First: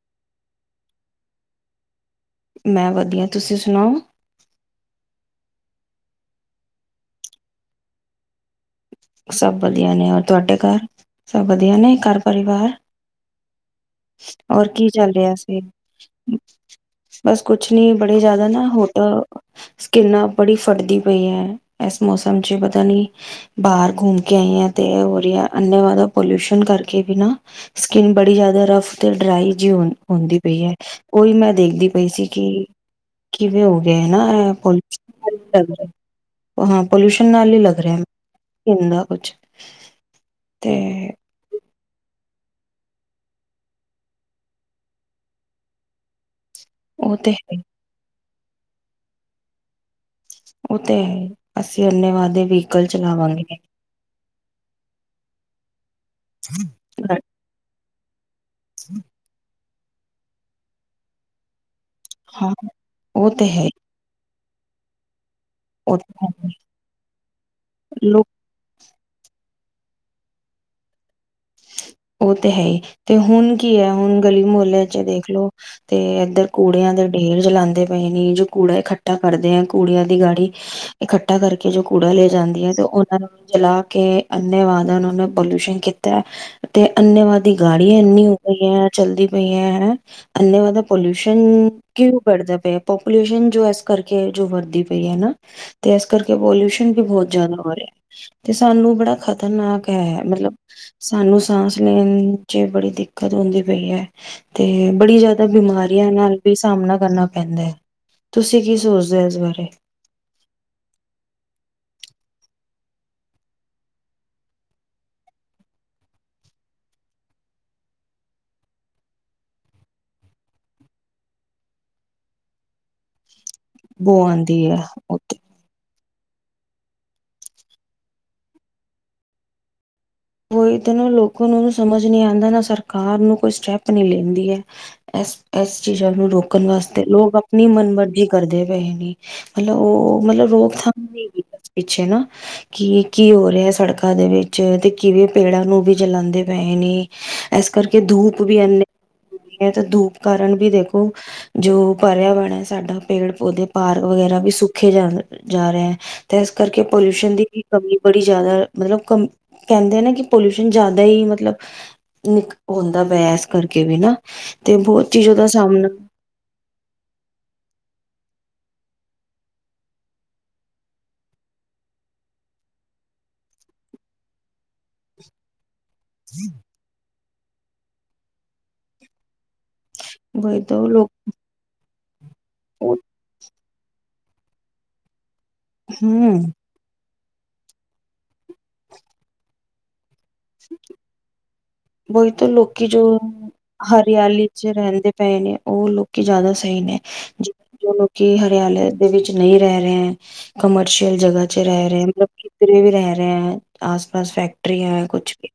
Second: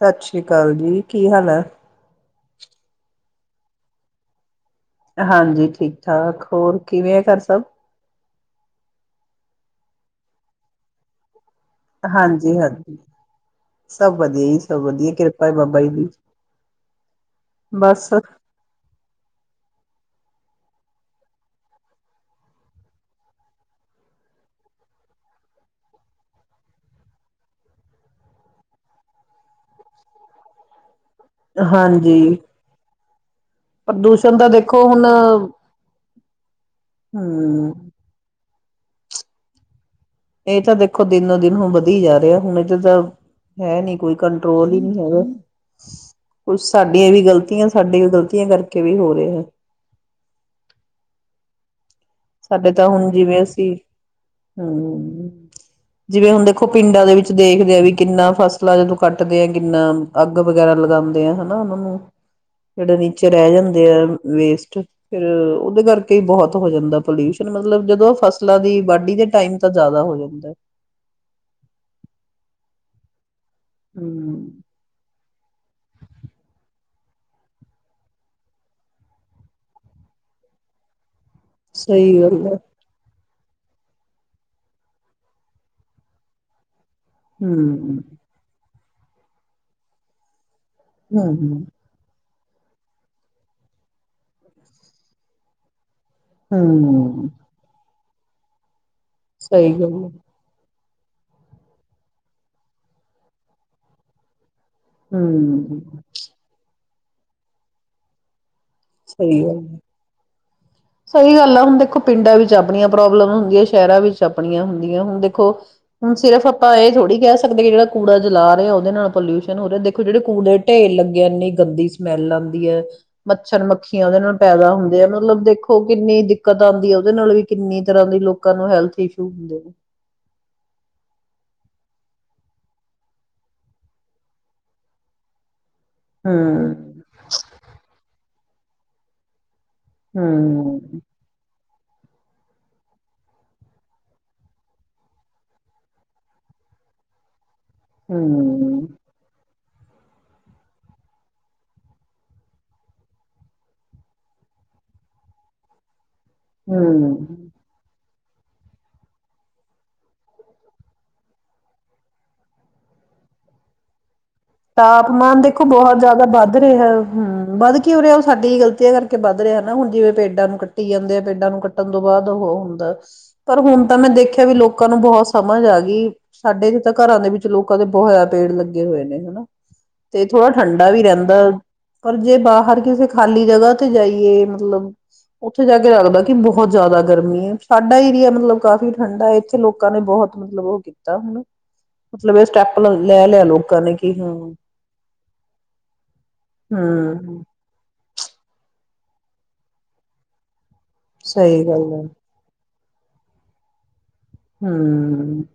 ਸਤਿ ਸ੍ਰੀ ਕਾਲ ਜੀ। ਕੀ ਹਾਲ ਐ? ਮੈਂ ਵਧੀਆ। ਤੁਸੀ ਸੁਣਾਔ? ਹਾਂਜੀ ਠੀਕ-ਠਾਕ। ਹੋਰ ਕਿਵੇਂ ਆ ਘਰ ਸਭ? ਸਭ ਵਧੀਆਂ ਨੇਂ। ਹੋਰ ਤੁਹਾਡੇ ਘਾਰ? ਸਬ ਵਧੀਆਂ ਨੇਂ ਘਰ ਹਾਂਜੀ ਪਰਿਵਾਰ? ਹਾਂਜੀ ਸਭ ਵਧੀਆ ਜੀ ਹੋਰ ਸਭ ਕੀ ਚੱਲ ਵਧੀਆ ਰਿਹਾ ਕਿਰਪਾ ਹੈ ਸੀ? ਬਾਬਾ ਜੀ ਦੀ। ਬਸ ਕੁੱਛ ਨੀ, ਬਸ ਬੜੇ ਜ਼ਿਆਦਾ ਨਾਂ ਹੋਟਲ ਸਕਿਨ ਨਾ ਬੜੀ ਫਟਦੀ ਪਈ ਐ ਏਸ ਮੌਸਮ ਚ, ਪਤਾਂ ਨੀਂ ਬਾਹਰ ਘੁੰਮ ਕੇ ਆਈ ਆਂ ਤੇ ਇਹ ਹੋ ਰਿਹਾ ਅੰਨੇਵਾਹ ਦਾ ਪੋਲਊਸ਼ਨ ਕਰਕੇ ਵੀ ਨਾਂ ਸਕਿਨ ਬੜੀ ਜ਼ਿਆਦਾ ਰਫ ਤੇ ਡਰਾਈ ਜਿਹੀ ਹੁੰ ਹੁੰਦੀ ਪਈ ਏ। ਉਈ ਮੈਂ ਦੇਖਦੀ ਪਈ ਸੀ ਹਾਂਜੀ ਕਿ ਕਿਵੇਂ ਹੋ ਗਏ ਨਾਂ ਪ੍ਰਦੂਸ਼ਣ ਤਾਂ ਇਹ ਪੋਲ ਦੇਖੋ ਹੁਣ [unintelligible] ਅ ਹਾਂ ਪੋਲਿਊਸ਼ਨ ਨਾਲ਼ ਈ ਹਮ ਲੱਗ ਰਿਹੈ। ਹੁਣ ਨਾ ਕੁੱਛ ਏ ਤਾਂ ਦੇਖੋ ਦਿਨੋਂ-ਦਿਨ ਹੁੱਬਦ ਵਧੀ ਜਾਂ ਰਿਐ। ਹੁਣ ਇਹਦੇ ਤਾਂ ਹੈਂ ਨੀਂ ਕੋਈ ਕੰਟ੍ਰੋਲ ਹੀ ਨਹੀਂ ਹੈਗਾ। ਕੁੱਛ ਸਾਡੀ ਉਹ ਵੀ ਤੇ ਹੈ ਹੀ, ਗ਼ਲਤੀਆਂ, ਸਾਡੀ ਵੀ ਗ਼ਲ ਤੀਆਂ ਕਰਕੇ ਵੀ ਹੋ ਰਿਹਾ ਇਹ। ਔ ਤੇ ਹੈ ਈ ਅਸੀਂ ਇੰਨੇ ਵਾਦੇ ਵ੍ਹੀਕਲ ਚ ਨਾਂ ਵਾੜਿਏ ਹੂੰ ਜਿਵੇਂ ਹੁਣ ਦੇਖੋ ਪਿੰਡਾਂ ਦੇ ਵਿੱਚ ਦੇਖਦੇ ਆ ਵੀ ਕਿੰਨਾਂ ਫਸ ਲਾਂ ਜਦੋਂ ਕੱਟਦੇ ਐ ਕਿੰਨਾਂ ਅੱਗ ਵਗ਼ੈਰਾ ਲਗਾਉਂਦੇ ਆ ਹੈਨਾ ਉਹਨਾਂ ਨੂੰ। ਹਾਂ ਜਿਹੜੇ ਉਹ ਨੀਚੇ ਤੇ ਰਹਿ ਹੈ ਹੀ, ਜਾਂਦੇਂ ਆ ਵੇਸਟ ਫ਼ਿਰ ਉਹਦੇ ਉਹ ਤੇ ਕਰਕੇ ਵੀ ਹੈ ਬਹੁਤ ਹੋ ਜਾਂਦਾ। ਪੋਲਯੁਸ਼ਨ ਮਤਲਬ ਜਦੋਂ ਲੋਕ ਫ਼ਸਲਾਂ ਦੀ ਏ ਵਾਢੀ ਦੇ ਟਾਈਮ ਤਾਂ ਜ਼ਿਆਦਾ ਹੋ ਜਾਂਦੈ। ਔ ਤੇ ਹੈ ਈ ਤੇ‌ ਹੁਣ ਕੀ ਐ ਹੁਣ ਗਲ਼ੀ ਹਮ ਮੁਹੱਲਿਆਂ ਚ ਵੇਖ ਲੋ ਤੇ ਇੱਧਰ ਕੂੜਿਆਂ ਦੇ ਢੇਰ ਜਲਾਂਦੇ ਪਏ ਨੇ। ਜੋ ਕੂੜਾ ਇਕੱਠਾ ਕਰਦੇ ਆਂ ਕੂੜਿਆਂ ਦੀ ਗਾੜੀ, ਇਕੱ ਠਾ ਕਰਕੇ ਜ਼ੋ ਕੂੜਾ ਸਹੀ ਲੈ‌ ਗੱਲ ਹੈ ਜਾਂਦੀਐਂ ਤੇ ਉਹਨਾਂ ਨੂੰ ਵੀ ਜਲਾ ਕੇ ਅੰਨੇ ਵਾਹ ਦਾ ਉਂਹੋਨੇ ਪੋਲਿਊਸ਼ਨ ਕੀਤੈ ਤੇ ਅੰਨੇਵਾ ਦੀ ਗਾੜੀਆ ਹਮ ਏਨੀਂ ਹੋ ਗਈ ਐ ਚੱਲਦੀ ਪਈਐਂ। ਏਨਾਂ ਜਿਆਦਾ ਹਮ ਪਲਿਊਸਨ ਕਿਉੰ ਵੜਦਾ ਪਿਆ ਪਪੂਲੇਸ਼ਨ ਜ਼ੋ ਇਸ ਕਰਕੇ ਜੋ ਵਰਦੀ ਪਈ ਐ ਨਾ- ਤੇ ਇਸ ਕਰਕੇ ਪੋਲਿਊਸ਼ਨ ਵੀ ਹਮ ਬਹੁਤ ਜ਼ਿਆਦਾ ਹੋ ਰਿਹਾ ਤੇ ਸਾਨੂੰ ਬੜਾ ਸਹੀ ਖ਼ਤਰਨਾਕ ਗੱਲ ਹੈ ਮਤਲਬ ਸਾਨੂੰ ਸਾਂਸ ਲੈਣ ਚ ਬੜੀ ਦਿੱਕਤ ਹੁੰਦੀ ਪਈ ਹੈ। ਤੇ ਬੜੀ ਜਿਆਦਾ ਹਮ ਬਿਮਾਰੀਆਂ ਨਾਲ ਵੀ ਸਾਹਮਣਾ ਕਰਨਾ ਪੈਂਦਾ ਹੈ। ਤੁਸੀਂ ਤੁਸੀਂ ਕੀ ਸੋਚਦੇ ਇਸ ਸਹੀ ਗੱਲ ਬਾਰੇ। ਸਹੀ ਗੱਲ ਆ ਹੁਣ ਦੇਖੋ ਪਿੰਡਾਂ ਵਿੱਚ ਆਪਣੀਆਂ ਪ੍ਰੋਬਲਮ ਹੁੰਦੀਆਂ, ਸ਼ਹਿਰਾਂ ਵਿੱਚ ਆਪਣੀਆਂ ਹੁੰਦੀਆਂ ਹੁਣ ਦੇਖੋ, ਹੁਣ ਸਿਰਫ ਆਪਾਂ ਇਹ ਥੋੜ੍ਹੀ ਕਹਿ ਸਕਦੇ ਕਿ, ਜਿਹੜਾ ਕੂੜਾ ਜਲਾ ਰਹਾ ਉਹਦੇ ਨਾਲ ਪੋਲਿਊਸ਼ਨ ਹੋ ਰਿਹਾ, ਦੇਖੋ ਜਿਹੜੇ ਕੂੜੇ ਦੇ ਢੇਰ ਲੱਗੇ ਇੰਨੀ ਗੰਦੀ ਸਮੈਲ ਆਉਂਦੀ ਹੈ ਮਤ ਛਰ-ਮੱਖੀਆਂ ਉਹਦੇ ਬੋ ਨਾਲ ਆਉਂਦੀ ਪੈਦਾ ਹੈ ਹੁੰਦੇ ਆ ਉ ਮਤਲਬ ਦੇਖੋ ਕਿੰਨੀ ਦਿੱਕਤ ਆਉਂਦੀ ਆ ਉਹਦੇ ਨਾਲ ਵੀ ਕਿੰਨੀ ਤਰ੍ਹਾਂ ਦੀ ਲੋਕਾਂ ਨੂੰ ਹੈਲਥ ਇਸ਼ੂ ਹੁੰਦੇ ਔ ਹੀ ਤਾ ਨ ਲੋਕਾਂ ਨੂੰ ਸਮਝ ਨਹੀਂ ਆਉਂਦਾ ਨਾ ਸਰਕਾਰ ਨੂੰ ਕੋਈ ਸਟੈਪ ਨਹੀਂ ਲੈਂਦੀ ਹੈ ਇਸ ਇਸ ਚੀਜ਼ਾਂ ਨੂੰ ਰੋਕਣ ਹਮ ਵਾਸਤੇ ਲੋਕ ਆਪਣੀ ਮਨਮਰਜ਼ੀ ਕਰਦੇ ਪਏਹੇ ਨੇ ਮਤਲਬ ਉਹ, ਮਤਲਬ ਉਹ ਹਮ ਥਾਮ ਨਹੀਂ ਪਿੱਛੇ ਨਾ ਕੀ-ਕੀ ਹੋ ਰਿਹਾ ਸੜਕਾਂ ਦੇ ਵਿੱਚ ਤੇ ਕਿਵੇਂ ਪੇੜਾਂ ਨੂੰ ਵੀ ਜਲਾਉਂਦੇ ਪਏ ਨੇ ਇਸ ਕਰਕੇ ਧੂਪ ਵੀ ਏਨੇ ਹਮ ਤੇ ਧੂਪ ਕਾਰਨ ਵੀ ਦੇਖੋ, ਜੋ ਪਰਿਆਵਰਨ ਹੈ ਸਾਡਾ ਪੇੜ-ਪੌਦੇ ਪਾਰਕ ਵਗੈਰਾ ਵੀ ਸੁਖੇ ਜਾ-ਜਾ ਰਹੇ ਹੈ ਤੇ ਇਸ ਕਰਕੇ ਪੋਲਿਊਸ਼ਨ ਹਮ ਦੀ ਵੀ ਕਮੀ ਬੜੀ ਜ਼ਿਆਦਾ ਮਤਲਬ ਕਂ ਕਹਿੰਦੇ ਆ ਨਾ ਕਿ, ਪੋਲਿਊਸ਼ਨ ਜਿਆਦਾ ਹੀ ਮਤਲਬ ਨਿਕ ਹੁੰਦਾ ਪਿਆ ਇਸ ਕਰਕੇ ਵੀ ਨਾ ਤੇ ਬਹੁਤ ਚੀਜ਼ ਤਾਪਮਾਨ ਉਹਦਾ ਦੇਖੋ ਸਾਹਮਣਾ ਬਹੁਤ ਜਿਆਦਾ ਵੱਧ ਰਿਹਾ, ਹਮ ਵੱਧ ਕਿੳ ਰਿਹਾ ਸਾਡੀ ਗ਼ਲਤੀਆਂ ਕਰਕੇ ਵੱਧ ਰਿਹਾ ਨਾ, ਹੁਣ ਜਿਵੇਂ ਪੇਡਾਂ ਨੂੰ ਕੱਟੀ ਜਾਂਦੇ ਆ, ਪੇਡਾਂ ਨੂੰ ਕੱਟਣ ਤੋਂ ਬਾਅਦ ਉਹ ਹੁੰਦਾ ਪਰ ਹੁਣ ਤਾਂ ਮੈਂ ਦੇਖਿਆ ਵੀ ਲੋਕ ਲੋਕਾਂ ਨੂੰ ਬਹੁਤ ਸਮਝ ਆ ਗਈ, ਸਾਡੇ ਜਹੇ ਤਾਂ ਘਰਾਂ ਦੇ ਵਿੱਚ ਲੋਕਾਂ ਦੇ ਬੋਹੋਤ ਜਿਆਦਾ ਪੇੜ ਲੱਗੇ ਹੋਏ ਨੇ ਹਨਾ ਤੇ ਥੋੜ੍ਹਾ ਵਹੀ ਤਾਂ ਠੰਡਾ ਵੀ ਲੋਕ ਰਹਿੰਦਾ। ਪਰ ਜੇ ਬਾਹਰ ਕਿਸੇ ਖਾਲੀ ਜਗਾਹ ਉੱਥੇ ਜਾਈਏ ਮਤਲਬ ਉੱਥੇ ਜਾ ਕੇ ਲੱਗਦਾ ਕਿ ਹਮ ਬਹੁਤ ਜ਼ਿਆਦਾ ਗਰਮੀ ਹੈ ਸਾਡਾ ਏਰੀਆ ਮਤਲਬ ਕਾਫ਼ੀ ਠੰਡਾ ਇਥੇ ਲੋਕਾਂ ਨੇ ਬਹੁਤ ਮਤਲਬ ਉਹ ਕੀਤਾ ਹਨਾ ਉਹੀ ਮਤਲਬ ਇਹ ਤਾਂ ਸਟੈਪ ਲੋਕੀ ਜੋ ਲੈ ਲਿਆ ਲੋਕਾਂ ਨੇ ਕਿ ਹਾਂ ਹਰਿਆਲੀ ਚ ਰਹਿੰਦੇ ਪਏ ਨੇ ਉਹ ਲੋਕੀ ਜ਼ਿਆਦਾ ਸਹੀ ਨੇ ਹਮ ਜੀ ਜੋ ਲੋਕੀ ਹਰਿਆਲੇ ਦੇ ਵਿੱਚ ਨਹੀਂ ਰਹਿ ਰਿਹਾ ਹੈ। ਕਮਰਸ਼ੀਅਲ ਜਗਾ ਚ ਸਹੀ ਗੱਲ ਰਹਿ ਹੈ ਰਹੇ ਮਤਲਬ, ਵੀ ਰਹਿ ਰਹੇ ਹੈ ਆਸ ਬਸ ਫੈਕਟਰੀ ਕੁਛ ਹਮ ਵੀ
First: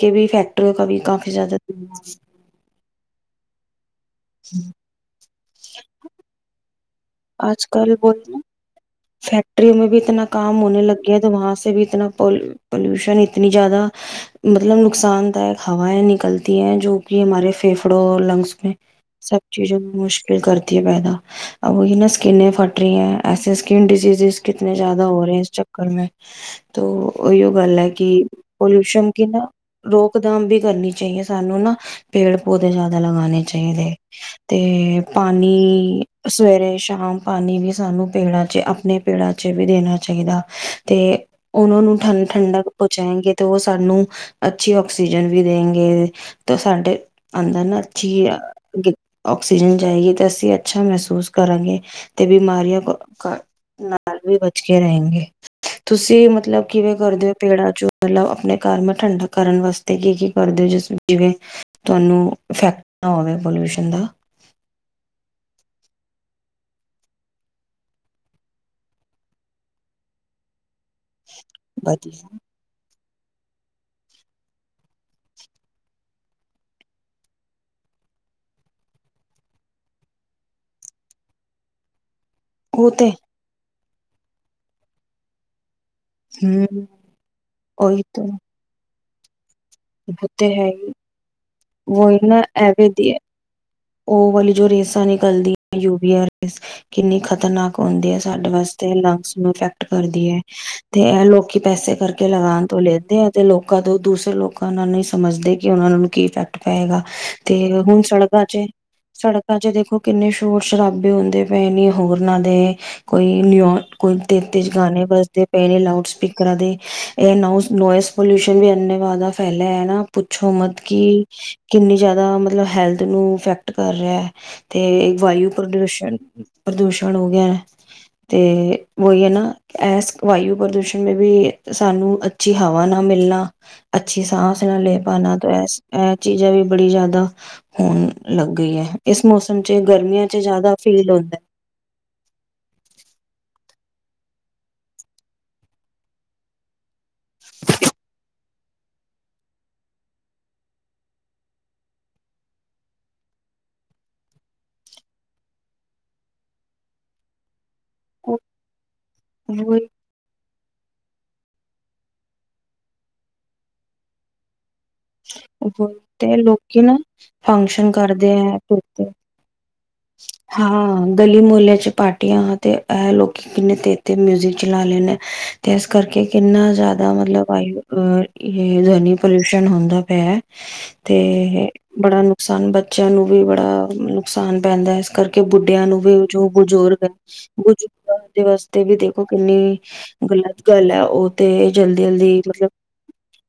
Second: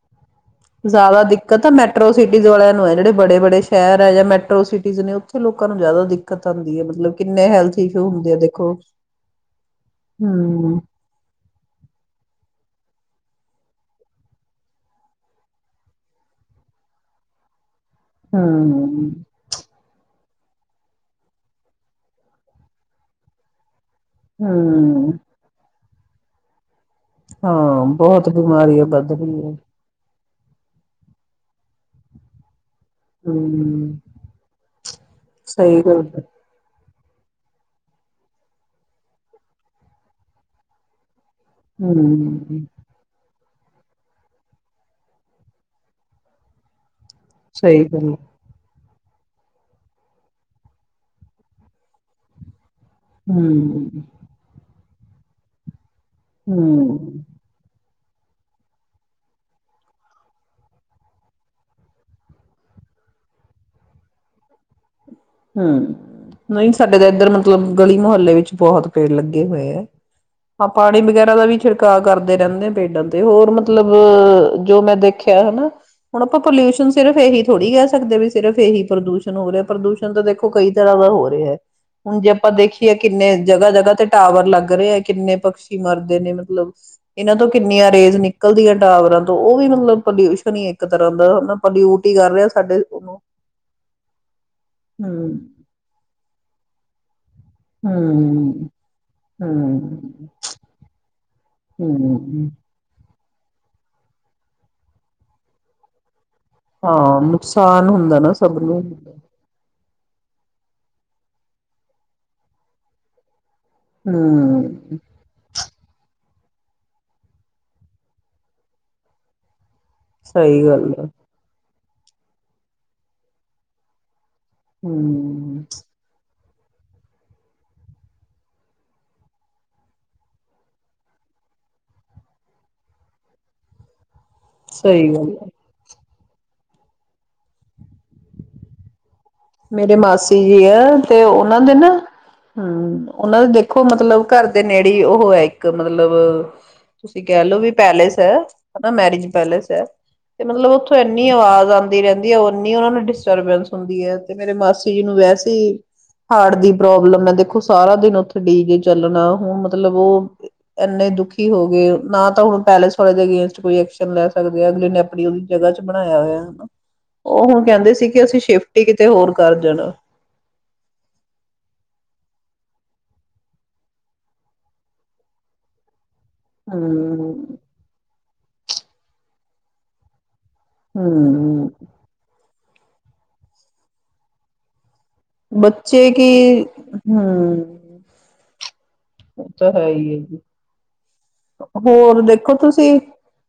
ਕੇ ਵੀ ਫੈਕਟ ਜ਼ਿਆਦਾ ਦਿੱਕਤ ਤਾਂ ਮੈਟਰੋ ਸਿਟੀਜ਼ ਵਾਲਿਆਂ ਨੂੰ ਹੈ ਜਿਹੜੇ ਬੜੇ-ਬੜੇ, ਸ਼ਹਿਰ ਹੈ, ਜਾਂ ਮੈਟਰੋ ਸਿਟੀਜ਼ ਨੇ ਉੱਥੇ ਥੇ ਲੋਕਾਂ ਨੂੰ ਜ਼ਿਆਦਾ ਦਿੱਕਤ ਆਦੀ ਹੈ। ਮਤਲਬ ਕਿੰਨੇ ਹੈਲਥ ਇਸ਼ੂ ਹੁੰਦੇ ਆ ਦੇਖੋ। ਫੈਕਟਰੀ ਮੈ ਵੀ ਇਤਨਾ ਕੰਮ ਹਮ ਹੋਣੇ ਲੱਗਿਆ ਤੇ ਵੀ ਇਤਨਾ ਪੋਲਿਊਸ਼ਨ ਇਤਨੀ ਜ਼ਿਆਦਾ ਮਤਲਬ ਨੁਕਸਾਨਦਾਇਕ ਹਵਾਏ ਨਿਕਲਤੀ ਹੈ, ਜੋ ਕਿ ਹਮਾਰੇ ਫੇਫੇ ਕੱਪੜੋ ਲੰਗਸ ਮੈਂ ਹਮ ਸਭ ਚੀਜ਼ੋ ਮ ਮੁਸ਼ਕਿਲ ਕਰਤੀ ਹੈ ਪੈਦਾ ਅ ਉਨਾ ਨ ਸਕਿਨੇ ਫਟ ਰਹੀ ਐ ਐਸੇ, ਕਿਨ ਡਿਸੀਜ਼ਜ਼ ਕਿਤੇੇ ਜ਼ਿਆਦਾ ਹਮ ਹੋ ਰਹੇ ਇਸ ਚ ਕਰਨੇ, ਤੋ ਇਹੀ ਗੱਲ ਹਾਂ ਹੈ, ਕਿ ਬਹੁਤ ਬਿਮਾਰੀਆਂ ਪੋਲੂਸ਼ਨ ਵੱਧ ਕਿ ਰਹੀ ਨਾ ਹੈ ਰੋਕ। ਮੁਦਾਮ ਵੀ ਕਰਨੀ ਚਾਹੀਏ ਸਾਨੂੰ ਨਾ ਪੇੜ ਪੌ ਜ਼ਿਆਦਾ ਲਗਾਣੇ ਚਾਹੀਦੇ ਹਮ ਤੇ ਸਹੀ ਗੱਲ ਪਾਣੀ ਹੈ। ਸਵੇਰੇ ਆਮ ਪਾਣੀ ਵੀ ਸਾਨੂੰ ਪੀਣਾ, ਜ ਆਪਣੇ ਪੇੜਾ ਚ ਵੀ ਦੇਣਾ ਚਾਹੀਦਾ ਤੇ। ਉਹਨਾਂ ਨੂੰ ਠੰ ਹਮ ਠੰਡਕ ਪਹੁੰਚਾਏਗੇ ਤੇ ਉਹ ਸਾਨੂੰ ਅੱਛੀ ਆਕਸੀਜਨ ਵੀ ਦੇਣਗੇ, ਤੇ ਸਾਡੇ ਆਦਾ ਨਾ, ਅ ਸਹੀ ਗੱਲ ਹੈ। ਚੀ ਆਕਸੀਜਨ ਜਾਏਗੀ, ਤੇ ਅਸੀਂ ਅੱਛਾ ਮਹਿਸੂਸ ਕਰਾਂਗੇ ਤੇ ਬਿਮਾਰੀਆਂ ਕਰ ਹੂੰ, ਰਹੇਗੇ। ਤੁਸੀਂ ਮਤਲਬ ਕਿਵੇਂ ਹਮ ਕਰਦੇ ਹੋ ਪੇੜਾਂ ਚੋ ਮਤਲਬ ਆਪਣੇ ਘਰ ਠੰਢਾ ਕਰਨ ਵਾਸਤੇ ਕੀ ਕੀ ਕਰਦੇ ਹੋ, ਜਿਸ ਜਿਵੇਂ ਤੁਹਾਨੂੰ ਇਫੈਕਟ ਨਾ ਹੋਵੇ ਪੋਲਿਊਸ਼ਨ ਦਾ ਹੂੰ, ਨਹੀਂ ਸਾਡੇ ਤਾਂ ਇੱਧਰ ਮਤਲਬ ਗਲੀ ਮੁਹੱਲੇ ਵਿੱਚ ਬਹੁਤ ਪੇੜ ਲੱਗੇ ਹੋਏ ਹੈ। ਹਾਂ ਪਾਣੀ ਵਗੈਰਾ ਦਾ ਵੀ ਛਿੜਕਾਅ ਵਧੀਆ ਕਰਦੇ ਰਹਿੰਦੇ ਆ ਪੇਡਾਂ ਤੋਂ ਤੇ ਹੋਰ ਮਤਲਬ ਜੋ ਮੈਂ ਦੇਖਿਆ ਹੈਨਾ, ਹੁਣ ਆਪਾਂ ਪੋਲਿਊਸ਼ਨ ਸਿਰਫ ਇਹੀ ਥੋੜੀ ਕਹਿ ਸਕਦੇ ਵੀ ਸਿਰਫ ਇਹੀ ਪ੍ਰਦੂਸ਼ਣ ਹੋ ਰਿਹਾ ਪ੍ਰਦੂਸ਼ ਤਾਂ ਦੇਖੋ ਕਈ ਤਰ੍ਹਾਂ ਦਾ ਹੋ ਰਿਹਾ ਹੈ ਹੁਣ ਜੇ ਆਪਾਂ ਉਹ ਦੇਖੀਏ ਤੇ ਕਿੰਨੇ ਜਗ੍ਹਾ ਜਗ੍ਹਾ ਤੇ ਟਾਵਰ ਲੱਗ ਰਹੇ ਹੈ, ਕਿੰਨੇ ਪੱਕਸ਼ੀ ਮਰਦੇ ਨੇ ਮਤਲਬ, ਹਮ ਇਹਨਾਂ ਤੋਂ ਕਿੰਨੀਆਂ ਉਹੀ ਰੇਜ਼ ਤਾਂ ਨਿਕਲਦੀਆਂ ਟਾਵਰਾਂ ਤੋਂ ਉਹ ਵੀ ਮਤਲਬ ਉਹ ਤੇ ਪੋਲਿਊਸ਼ਨ ਹੈ ਹੀ ਇੱਕ ਤਰ੍ਹਾਂ ਦਾ ਹੈਨਾ ਆਪਾਂ ਡਿਊਟੀ ਕਰ ਰਹੇ ਸਾਡੇ ਉਹਨੂੰ ਔ ਵਾਲੀ ਰੇਜ਼ ਰੇਜ਼ ਹਮ ਨਿਕਲਦੀਆਂ ਯੂ ਵੀ ਆਰ ਐਸ, ਕਿੰਨੀ ਖ਼ਤਰਨਾਕ ਹੁੰਦੀ ਹੈ ਸਾਡੇ ਹਮ ਵਾਸਤੇ ਲੰਗਸ ਨੂੰ ਇਫੈਕਟ ਕਰਦੀ ਹਮ ਹੈ ਤੇ ਐ ਲੋ ਕੇ ਪੈਸੇ ਕਰਕੇ ਹਮ ਲਗਾਉਣ ਤੋਂ ਲੇਤੇ ਹੈਂ। ਤੇ ਲੋਕਾਂ ਤੋਂ, ਦੂਸਰੇ ਲੋਕਾਂ ਨਾਂ ਨਹੀ ਸਮਝਦੇ, ਕਿ ਉਹਨਾ ਨੂੰ ਕੀ ਇਫ਼ੇਕਟ ਐ ਹਾਂ ਨੁਕਸਾਨ ਹੁੰਦਾ ਨਾ ਸਭ ਚ ਨੂੰ ਸੜਕਾਂ ਚ ਦੇਖੋ ਕਿੰਨੇ ਸ਼ੋਰ ਸ਼ਰਾਬੇ ਹੁੰਦੇ ਪਏ ਨੇ ਹੋਰਨਾਂ ਦੇ ਕੋਈ ਲੌਂਜ ਕੋਲ ਤੇਜ ਤੇਜ ਹੂੰ, ਗਾਣੇ ਵਜਦੇ ਪਹਿ ਨੇ, ਲਾਊਡ ਸਪੀਕਰ ਇਸ ਤਰਹ ਇਹ ਨੋਇਜ਼ ਪੋਲਿਊਸ਼ਨ ਵੀ ਇੰਨੇ ਵਦਾ ਫੈਲਿਆ ਹੈਨਾ ਪੁੱਛੋ ਸਹੀ ਮਤ ਗੱਲ ਆ, ਕੀ ਕਿੰਨੀ ਜ਼ਿਆਦਾ ਮਤਲਬ ਹੈਲਥ ਨੂੰ ਇੈਕਟ ਕਰ ਰਿਹਾ ਤੇ ਵਾਯੂ ਹੂੰ, ਪੋਲੂਸ਼ਨ ਪ੍ਰਦੂਸ਼ਣ ਹੋ ਗਿਆ ਤੇ ਉਹੀ ਹੈ ਨਾ ਇਸ ਵਾਯੂ ਪ੍ਰਦੂਸ਼ਣ ਵੀ ਵੀ ਸਾਨੂੰ ਅੱਛੀ ਹਵਾ ਨਾ ਮਿਲਣਾ ਅੱਛੀ ਸਾਂਸ ਨਾਲ ਲੈ ਸਹੀ ਗੱਲ ਪਾਣਾ, ਆ। ਤੋ ਐਸੇ ਚੀਜ਼ਾਂ ਵੀ ਬੜੀ ਜ਼ਿਆਦਾ ਹੁਣ ਲੱਗੀ ਹੈ ਮੇਰੇ ਚ ਮਾਸੀ ਜੀ ਜ਼ਿਆਦਾ ਐ, ਫੀਲ ਤੇ ਹੁੰਦਾ ਹੈ। ਉਹਨਾਂ ਦੇ ਨਾ ਹੂ ਉਹਨਾਂ ਦੇ ਦੇਖੋ ਮਤਲਬ ਘਰ ਦੇ ਨੇੜੇ ਉਹ ਹੈ ਇੱਕ ਮਤਲਬ ਤੁਸੀਂ ਕਹਿ ਲੋੋ, ਵੀ ਪੈਲੇਸ ਹੈ ਹੈਨਾ ਮੈਰਿਜ ਪੈਲੇਸ ਹੈ ਤੇ ਮਤਲਬ ਉੱਥੋਂ ਇਨੀ ਆਵਾਜ਼ ਆਉਂਦੀ ਰਹਿੰਦੀ ਹੈ ਨੀ ਉਹਨਾ ਨੂੰ ਡਿਸਟਰਬੈਂਸ ਹੁੰਦੀ ਹੈ ਤੇ ਮੇਰੇ ਮਾਸੀ ਜੀ ਨੂੰ ਵੈਸੇ ਹਾਰਟ ਦੀ ਪ੍ਰੋਬਲਮ ਐ, ਦੇਖੋ ਸਾਰਾ ਦਿਨ ਉਹ- ਉੱਥੇ ਡੀ ਜੇ ਚੱਲਣਾ, ਹੁਣ ਉਹੀ- ਮਤਲਬ ਉਹ ਇੰਨੇ ਦੁਖੀ ਹੋ ਗਏ ਨਾ ਤਾਂ ਹੁਣ ਪੈਲੇਸ ਵਾਲੇ ਦੇ ਅਗੇਸਟ ਕੋਈ ਐਕਸ਼ਨ ਲੈ ਸਕਦੇ ਆ ਨੇ ਆਪਣੀ ਉਹੀ ਜਗ੍ਹਾ ਚ ਬਣਾਇਆ ਤੇ ਹੋਇਆ। ਲੋਕੀ ਨਾ ਉਹ ਹੁਣ ਫੰਕਸ਼ਨ ਕਹਿੰਦੇ ਸੀ ਕਿ ਕਰਦੇ ਅਸੀਂ ਸ਼ਿਫਟ ਹੈ ਈ- [inaudible] ਹਾਂ ਗਲੀ ਮੁਹੱਲੇ ਚ ਪਾਟੀਆਂ ਤੇ ਇਹ ਲੋਕੀ ਕਿੰਨੇ ਤੇਰ ਤੇਰ ਮਿਊਜਿਕ ਚਲਾ ਲਏ ਨੇ, ਤੇ ਇਸ ਕਰਕੇ ਕਿੰਨਾ ਜ਼ਿਆਦਾ ਮਤਲਬ ਹੂੰ, ਵਾਯੂ ਅਰ- ਇਹ ਯਾਨੀ ਪੋਲਿਊਸ਼ਨ ਹੁੰਦਾ ਪਿਆ। ਤੇ ਹੂੰ। ਬੜਾ ਨੁਕਸਾਨ ਬੱਚਿਆਂ ਨੂੰ ਵੀ ਬੜਾ ਨੁਕਸਾਨ- ਪੈਂਦਾ ਏ ਕਰਕੇ ਬੁੱਢਿਆਂ ਨੂੰ ਬੱਚੇ ਵੀ ਜੋ ਕੀ ਬਜ਼ੁਰਗ ਐ, ਹੂੰ, ਬੁਜਰਗਾ ਦਿਸ ਤੇ ਵੀ ਦੇਖੋ ਉਹ ਤਾਂ ਹੈ ਹੀ ਹੈ। ਕਿੰਨੀ-ਗਲਤ ਗੱਲ ਹੈ। ਉਹ ਤੇ ਹੋਰ ਜਲਦੀ-ਜਲਦੀ ਦੇਖੋ ਮਤਲਬ ਤੁਸੀਂ।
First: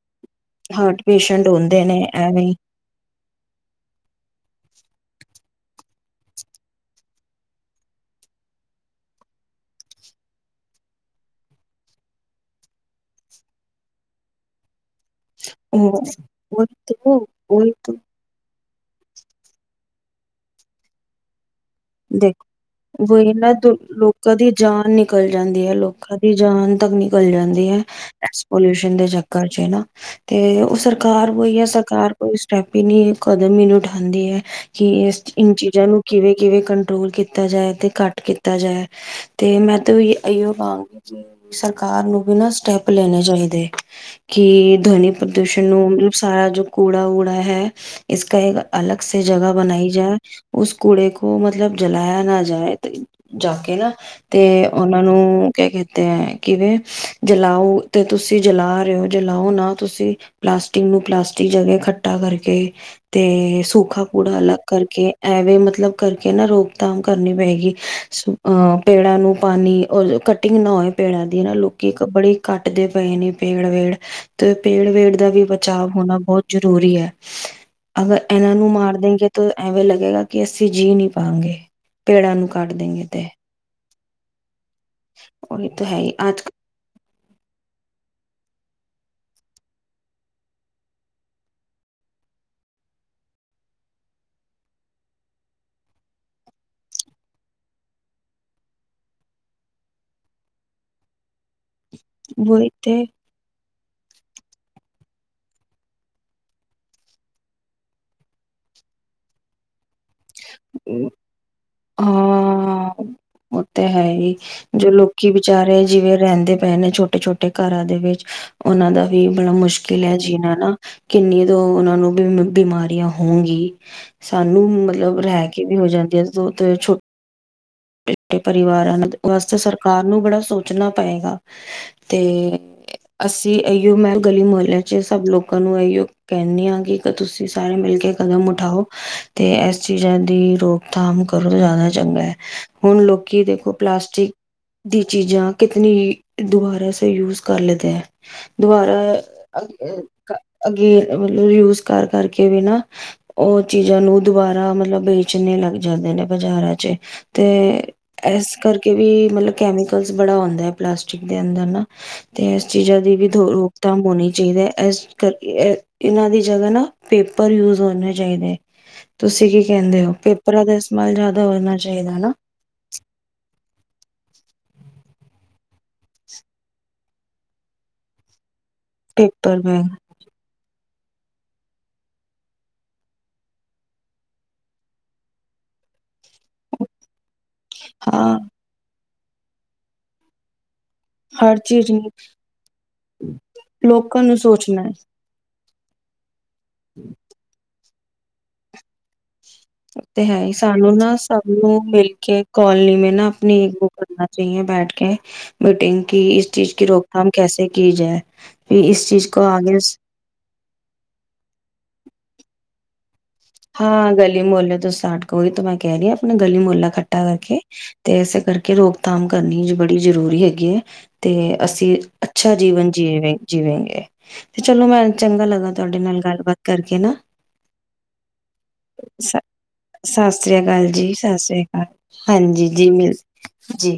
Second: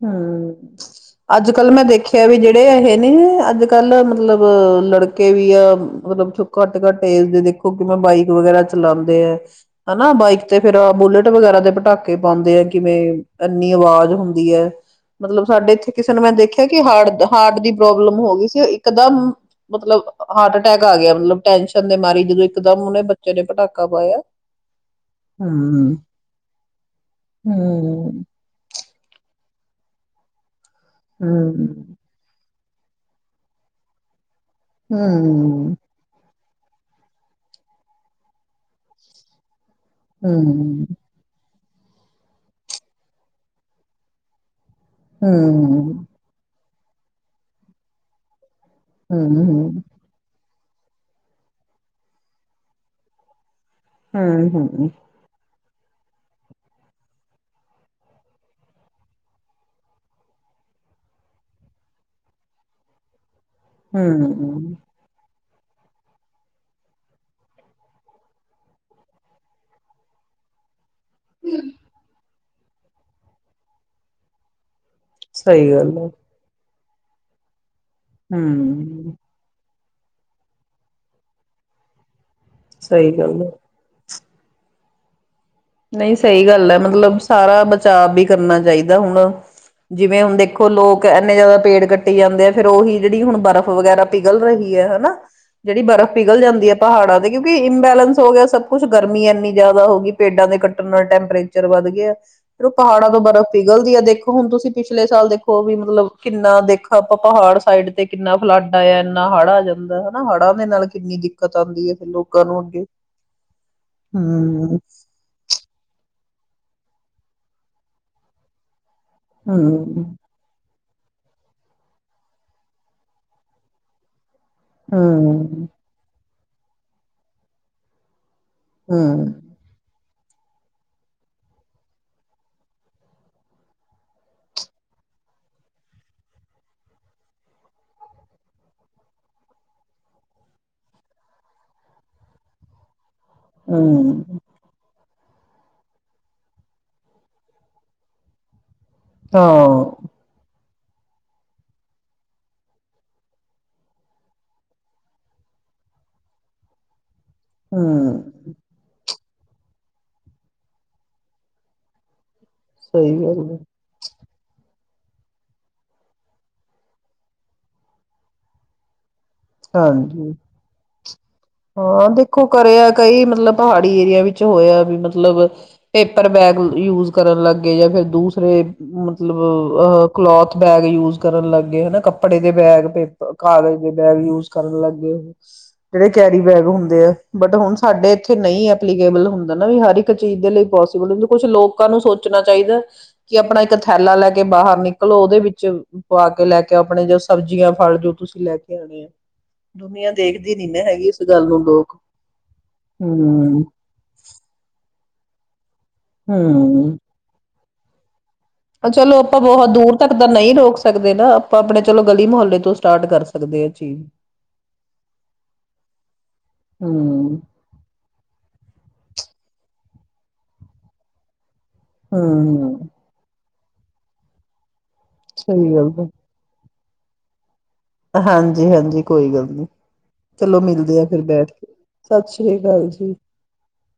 ਹੂੰ, ਹਾਰਟ ਪੇਸ਼ੈਂਟ ਅੱਜ ਕੱਲ ਮੈਂ ਹੁੰਦੇ ਨੇ ਦੇਖਿਆ ਵੀ ਐਵੇਂ ਜਿਹੜੇ ਇਹ ਨੇ ਅੱਜ ਕੱਲ ਮਤਲਬ ਲੜਕੇ ਵੀ ਕਿਆ ਮਤਲਬ ਘੱਟ ਘੱਟ ਏਜ ਦੇ ਦੇਖੋ ਕਿਵੇਂ ਬਾਈਕ ਵਗੈਰਾ ਚਲਾਂਦੇ ਏ। ਹਨਾ, ਬਾਈਕ ਤੇ ਫਿਰ ਬੁਲੇਟ ਵਗੈਰਾ ਤੇ ਪਟਾਕੇ ਪਾਦੇ ਏ। ਕਿਵੇਂ ਇੰਨੀ ਆਵਾਜ਼ ਹੁੰਦੀ ਹੈ। ਮਤਲਬ ਸਾਡੇ ਇੱਥੇ ਉਹ ਕਿਸੇ ਨੂੰ ਮੈਂ ਦੇਖਿਆ ਉਹੀ ਕਿ ਤੇ ਹਾਰਡ ਹਾਰਟ ਦੀ ਉਹੀ ਤੇ ਪ੍ਰੋਬਲਮ ਹੋ ਗਈ ਸੀ। ਇੱਕਦਮ ਮਤਲਬ ਅ ਹਾਰਟ -ਅਟੈਕ ਆ ਗਿਆ। ਮਤਲਬ ਟੈਨਸ਼ਨ ਮਾਰੀ ਦੇ ਜਦੋਂ ਇਕਦਮ ਉਹਨੇ ਬੱਚੇ ਵਈ ਨੇ ਨਾ ਦ ਪਟਾਕਾ ਪਾਇਆ ਲੋਕਾਂ ਦੀ ਜਾਨ ਨਿਕਲ ਜਾਂਦੀ ਹੈ। ਹਮ ਲੋਕਾਂ ਦੀ ਜਾਨ ਤੱਕ ਨਿਕਲ ਜਾਂਦੀ। ਜਾਂਦੀ ਹੈ ਹਮ ਏਸ ਪੋਲਿਊਸ਼ਨ ਦੇ ਚਕਰ ਚ ਕਰ ਜੇ ਨਾ ਤੇ ਉਸ ਸਰਕਾਰ ਵੋਈ ਹੈ। ਹਮ ਸਰਕਾਰ ਕੁਛ ਹੈਪੀ ਨੀ ਕਦਮ ਈ ਨੀ ਉਠਾਂਦੀ ਏ। ਕਿ ਇਸ ਇਨ ਚੀਜ਼ਾਂ ਨੂੰ ਕਿਵੇਂ ਕਿਵੇਂ ਕੰਟਰੋਲ ਕੀਤਾ ਜਾਏ, ਤੇ ਘੱਟ ਕੀਤਾ ਜਾਏ। ਤੇ ਮੈਂ [unintelligible] ਸਰਕਾਰ ਨੂੰ ਵੀ ਨਾ ਸਟੈਪ ਲੈਣੇ ਚਾਹੀਦੇ। ਕਿ- ਧਵਨੀ ਪ੍ਰਦੂਸ਼ਣ ਨੂੰ ਮਤਲਬ ਹੂੰ-ਹੂੰ-ਹੂੰ-ਹੂੰ-ਹੂੰ-ਹੂੰ-ਹੂੰ-ਹੂੰ, ਸਾਰਾ ਜੋ ਕੂੜਾ ਉੜਾ ਹੈ ਇਸ ਕਹੇਗਾ। ਅਲੱਗ ਸੇ ਜਗਾ ਬਣਾਈ ਜਾਏ। ਉਸ ਕੁੂੜੇ ਕੋ- ਕੋ ਮਤਲਬ ਜਲਾਇਆ ਨਾ ਜਾਏ। ਤ ਜਾ ਕੇ ਏ ਨਾ ਤੇ ਉਹਨਾਂ ਨੂੰ ਕੈ ਕਤੇ ਹੈ ਕਿਵੇਂ ਜਲਾਓ ਤੇ ਤੁਸੀਂ ਜਲਾ ਰਹੇ ਹੋ। ਜਲਾਓ ਨਾ ਤੁਸੀਂ ਪਲਾਸਟਿਕ ਨੂੰ ਪਲਾਸਟਿਕ ਜਗਾ ਖਟਾ ਕਰਕੇ ਤੇ ਸੂਖਾ ਕੂੜਾ ਅਲੱਗ ਕਰਕੇ ਐਵੇਂ ਮਤਲਬ ਕਰਕੇ ਨਾ ਰੋਕਥਾਮ ਕਰਨੀ ਪਏਗੀ ਸੋ ਅਹ ਪੇੜਾਂ ਨੂੰ ਪਾਣੀ ਔਰ ਕਟਿੰਗ ਨਾ ਹੋਏ। ਪੇੜਾ ਦੀ ਨਾ ਲੋਕੀ ਇੱਕ ਬੜੀ ਕੱਟਦੇ ਪਏ ਨੇ, ਪੇੜ ਵੇੜ ਤੇ ਪੇੜ ਵੇੜ ਦਾ ਵੀ ਸਹੀ ਬਚਾਵ ਗੱਲ ਐ, ਹੋਣਾ ਬੌਤ ਜਰੁਰੀ ਜਰੂਰੀ ਐ। ਅਗਰ ਐਨਾਂ ਨੂੰ ਮਾਰ ਹੂੰ, ਦੇਗੇ ਤਾਂ ਐਵੇਂ ਲੱਗ ਲਗੇਗਾ ਕਿ ਅਸੀਂ ਅਸੀਂ ਜੀਅ ਨੀ ਪਾਂਗੇ ਪੇੜਾਂ ਨੂੰ ਕੱਟ ਦੇਂਗੇ ਸਹੀ ਤੇ ਗੱਲ ਐ। [inaudible] [inaudible] ਹੈ ਹੀ ਨਹੀਂ ਅੱਜ ਸਹੀ ਗੱਲ ਐ, ਮਤਲਬ ਸਾਰਾ ਬਚਾਵ ਵੀ ਕਰਨਾ ਚਾਹੀ ਦਾ, ਹੁਣ ਜਿਵੇਂ ਹੁਣ ਦੇਖੋ ਲੋਕ ਐਨੇ ਜੈਦਾ ਪੇੜ ਕੱਟੀ ਜਾਂਦੇ ਐ, ਫੇਰ ਔਹੀ ਜਿੜੀ ਹੁਣ ਬਰਫ਼ ਵਗੈਰਾ ਪਿਘਲ ਰਹੀ ਹੈ ਹੈਨਾ, ਜੇੜੀ ਬਰਫ਼ ਪਿਘਲ ਜਾਂਦੀ ਹੈ ਪਹਾੜਾਂ ਤੇ ਕਿਉਂਕਿ, ਇੰਬੈਲੈਂਸ ਹੋ ਗਿਆ ਸਭ ਕੁੱਛ ਗਰਮੀ ਐਨੀ ਜੈਦਾ ਹੋ ਗੀ। ਪੇਡਾਂ ਦੇ ਕੱਟਣ ਨਾਲ ਟੈਂਪਰੇਚਰ ਵੱਧ ਗ ਗੇ ਐ ਫੇਰ ਔ ਵਹੀ ਤੇ ਪਹਾੜਾਂ ਤੋਂ ਬਰਫ਼ ਪਿ ਗਲਦੀ ਐ ਦੇਖੋ ਹੁਣ ਤੁਸੀਂ ਪਿਛਲੇ ਸਾਲ ਦੇਖੋ ਵੀ ਮਤਲਬ ਕਿੰਨਾ ਦੇਖ ਆਪਾਂ ਪਹਾੜ ਸਾਈਡ ਤੇ ਕਿੰਨਾ ਫਲੱਡ ਆਯੈ ਇੰਨਾ ਹੜ ਆ ਜਾਂਦੈ। ਐਨਾ ਹੜ੍ਹਾਂ ਦੇ ਨਾਲ ਕਿੰਨੀ ਦਿੱਕਤ ਆਂਦੀ ਏ ਫੇਰ ਲੋਕਾਂ ਨੂੰ ਅੱਗੇ। ਹਾਂ ਹਮ। ਕੀ ਵਿਚਾਰੇ ਜਿਵੇਂ ਰੈੰਦੇ ਪਏ ਨੇ ਛੋਟੇ ਛੋਟੇ ਘਰਾਂ ਦੇ ਵਿੱਚ ਔਨਾਂ ਦਾ ਵੀ ਬੜਾ ਮੁਸ਼ਕਿਲ ਹਮ ਹੈ ਜੀਣਾ ਨਾ। ਕਿੰਨੀ ਤੋਂ ਔਨਾਂ ਨੂੰ ਬਿਮ ਬਿਮਾਰੀਆਂ ਹੋਊਗੀ। ਸਾਨੂੰ ਮਤਲਬ ਰਹ ਹਮ ਕੇ ਵੀ ਹੋ ਜਾਂਦੀਐਂ। ਜੋ ਤੇ ਛੋਟ ਕੇ ਪਰਿਵਾਰਾਂ ਨਾਲੇ ਹੂੰ, ਵਾਸਤੇ ਸਰਕਾਰ ਨੂੰ ਬੜਾ ਸੋਚਣਾ ਪਏਗਾ। ਤੇ, ਅਸੀਂ ਅਇਓ ਮੈਂ ਗਲੀ ਮੁਹੱਲਿਆਂ ਚ ਸਭ ਲੋਕਾਂ ਨੂੰ ਐਇਓ ਕੈਹਣੀ ਆਂ ਕਿ ਗਰ ਤੁਸੀਂ ਸਾਰੇ ਮਿਲ ਕੇ ਕਦਮ ਉਠਾਓ ਤੇ ਐਸ ਚੀਜ਼ਾਂ ਦੀ ਰੋਕਥਾਮ ਕਰੋ ਜ਼ਾਦਾ ਚੰਗੈ। ਹੁਣ ਲੋਕ ਕੀ ਦੇਖੋ ਪਲਾਸਟਿਕ ਹੂੰ, ਦੀ ਚੀਜ਼ਾਂ ਕਿਤਨੀ ਦੁਬਾਰਾ ਸ ਯੂਜ ਕਰ ਲਦਾ ਹੈ ਦੁਆਰਾਾ ਹਾਂ, ਅ ਅੱਗੇ ਮਤਲਬ ਯੂਜ ਕਰ ਕਰਕੇ ਵੀ ਨਾ ਉਹ ਚੀਜ਼ਾਂ ਨੂੰ ਦੁਬਾਰਾ ਮਤਲਬ ਵੇਚਣੇ ਲੱਗ ਜਾਂਦੇ ਨੇ ਬਾਜ਼ਾਰਾਂ ਚ ਅਤੇ ਇਸ ਹੂੰ, ਕਰਕੇ ਵੀ ਮਤਲਬ ਕੈਮੀਕਲਸ ਬੜਾ ਆਉਂਦਾ ਹੈ ਪਲਾਸਟਿਕ ਦੇ ਅੰਦਰ ਨਾ ਤੇ ਇਸ ਚੀਜ਼ਾਂ ਸਹੀ ਦੀ ਵੀ ਗੱਲ ਹੈ, ਰੋਕਥਾਮ ਹੋਣੀ ਚਾਹੀਦੀ ਹੈ ਇਸ ਕਰ ਇਹਨਾਂ ਦੀ ਜਗਾ ਨਾ ਪੇਪਰ ਯੂਜ ਹੋਣੇ ਚਾਹੀਦੇ ਹੈ ਤੁਸੀਂ ਕੀ ਕਹਿੰਦੇ ਹੋ ਹਾਂਜੀ। ਪੇਪਰਾਂ ਦਾ ਇਸਤੇਮਾਲ ਜ਼ਿਆਦਾ ਹੋਨਾ ਚਾਹੀਦਾ ਹਾਂ ਨਾ ਦੇਖੋ ਕਰਿਆ ਕਈ ਮਤਲਬ ਪਹਾੜੀ ਏਰੀਆ ਵਿੱਚ ਹੋਇਆ ਵੀ ਮਤਲਬ ਪੇਪਰ ਬੈਗ ਯੂਜ ਕਰਨ ਲੱਗੇ ਜਾਂ ਫਿਰ ਦੂਸਰੇ ਮਤਲਬ ਪੇਪਰ ਬੈਗ ਅ ਕਲੋਥ ਬੈਗ ਯੂਜ ਕਰਨ ਲੱਗੇ ਹਨਾ ਕੱਪੜੇ ਦੇ ਬੈਗ ਪੇਪਰ ਕਾਗਜ਼ ਦੇ ਬੈਗ ਯੂਜ ਕੁ ਕਰਨ ਲੱਗ ਗਏ ਹੋ ਜਿਹੜੇ ਕੈਰੀ ਬੈਗ ਹੁੰਦੇ ਆ ਬਟ ਹੁਣ ਸਾਡੇ ਇੱਥੇ ਹਾਂ ਨਹੀਂ ਐਪਲੀਕੇਬਲ ਹੁੰਦਾ ਨਾ ਵੀ ਹਰ ਇੱਕ ਚੀਜ਼ ਦੇ ਲਈ ਬਹੁ ਕੁਛ ਹਰ ਲੋਕਾਂ ਚੀਜ਼ ਨੂੰ ਸੋਚਣਾ ਚਾਹੀਦਾ ਕਿ ਆਪਣਾ ਇੱਕ ਥੈਲਾ ਲੋਕਾਂ ਲੈ ਨੂੰ ਕੇ ਬਾਹਰ ਸੋਚਣਾ ਨਿਕਲੋ ਉਹਦੇ ਵਿੱਚ ਅੱਛਾ ਲੈ ਕੇ ਆਪਣੇ ਜੋ ਸਬਜ਼ੀਆਂ ਫਲ ਜੋ ਤੁਸੀਂ ਲੈ ਕੇ ਆਉਣੇ ਆ ਦੁਨੀਆਂ ਤੇ ਹੈ ਹੀ ਦੇਖਦੀ ਨੀ ਸਾਨੂੰ ਹੈਗੀ ਨਾ ਇਸ ਸਭ ਗੱਲ ਨੂੰ ਲੋਕ ਮਿਲ ਕੇ ਕੋਲੋਨੀ ਮ ਨਾ ਹੂੰ ਆਪਣੀ ਬੋ ਕਰਨਾ ਚਾਹੀਏ ਬੈਠ ਕੇ ਮਟਿੰਗ ਕੀ ਇਸ ਚੀਜ਼ ਕੀ ਹੂੰ ਰੋਕਥਾਮ ਕੈਸੇ ਕੀ ਜਾਏ ਚਲੋ ਆਪਾਂ ਬਹੁਤ ਦੂਰ ਤੱਕ ਤਾਂ ਨਹੀਂ ਰੋਕ ਸਕਦੇ ਨਾ ਆਪਾਂ ਆਪਣੇ ਚਲੋ ਗਲੀ ਮੁਹੱਲੇ ਤੋਂ ਸਟਾਰਟ ਕਰ ਸਕ ਹਾਂ ਗਲੀ ਮੁਹੱਲ ਤੋਂ ਸੱਟ ਕੋੋਈ ਤਾਂ ਮੈਂ ਕਹਿ ਰਹੀ ਹਾਂ ਆਪਣਾ ਗਲੀ ਮੁਹਲਾ ਖੱਠਾ ਹੂੰ ਕਰਕੇ ਤੇ ਇਸੇ ਕਰਕੇ ਰੋਕਥਾਮ ਕਰਨੀ ਜ ਬੜੀ ਬੜੀ ਜ਼ਰੂਰੀ ਹੈਗੀ ਹੈ ਤੇ ਅਸੀਂ ਅੱਛਾ ਹੂੰ ਜੀਵਨ ਜੀ ਜੀਵੇਂ ਗਗੇ ਚਲੋ ਮੈਂ ਚੰਗਾ ਲੱਗਾ ਸਹੀ ਗੱਲ ਤੁਹਾਡੇ ਹੈ। ਨਾਲ ਗੱਲਬਾਤ ਕਰਕੇ ਨਾ ਹਾਂਜੀ ਹਾਂਜੀ ਕੋਈ ਸ ਗੱਲ ਨੀ ਸਤਿ ਸ੍ਰੀ ਚਲੋ ਅਕਾਲ ਮਿਲਦੇ ਆ ਜੀ ਫਿਰ ਸਤਿ ਬੈਠ ਸ੍ਰੀ ਕੇ ਅਕਾਲ ਸਤਿ ਸ੍ਰੀ ਹਾਂਜੀ ਅਕਾਲ ਮਿਲ ਜੀ ਜੀ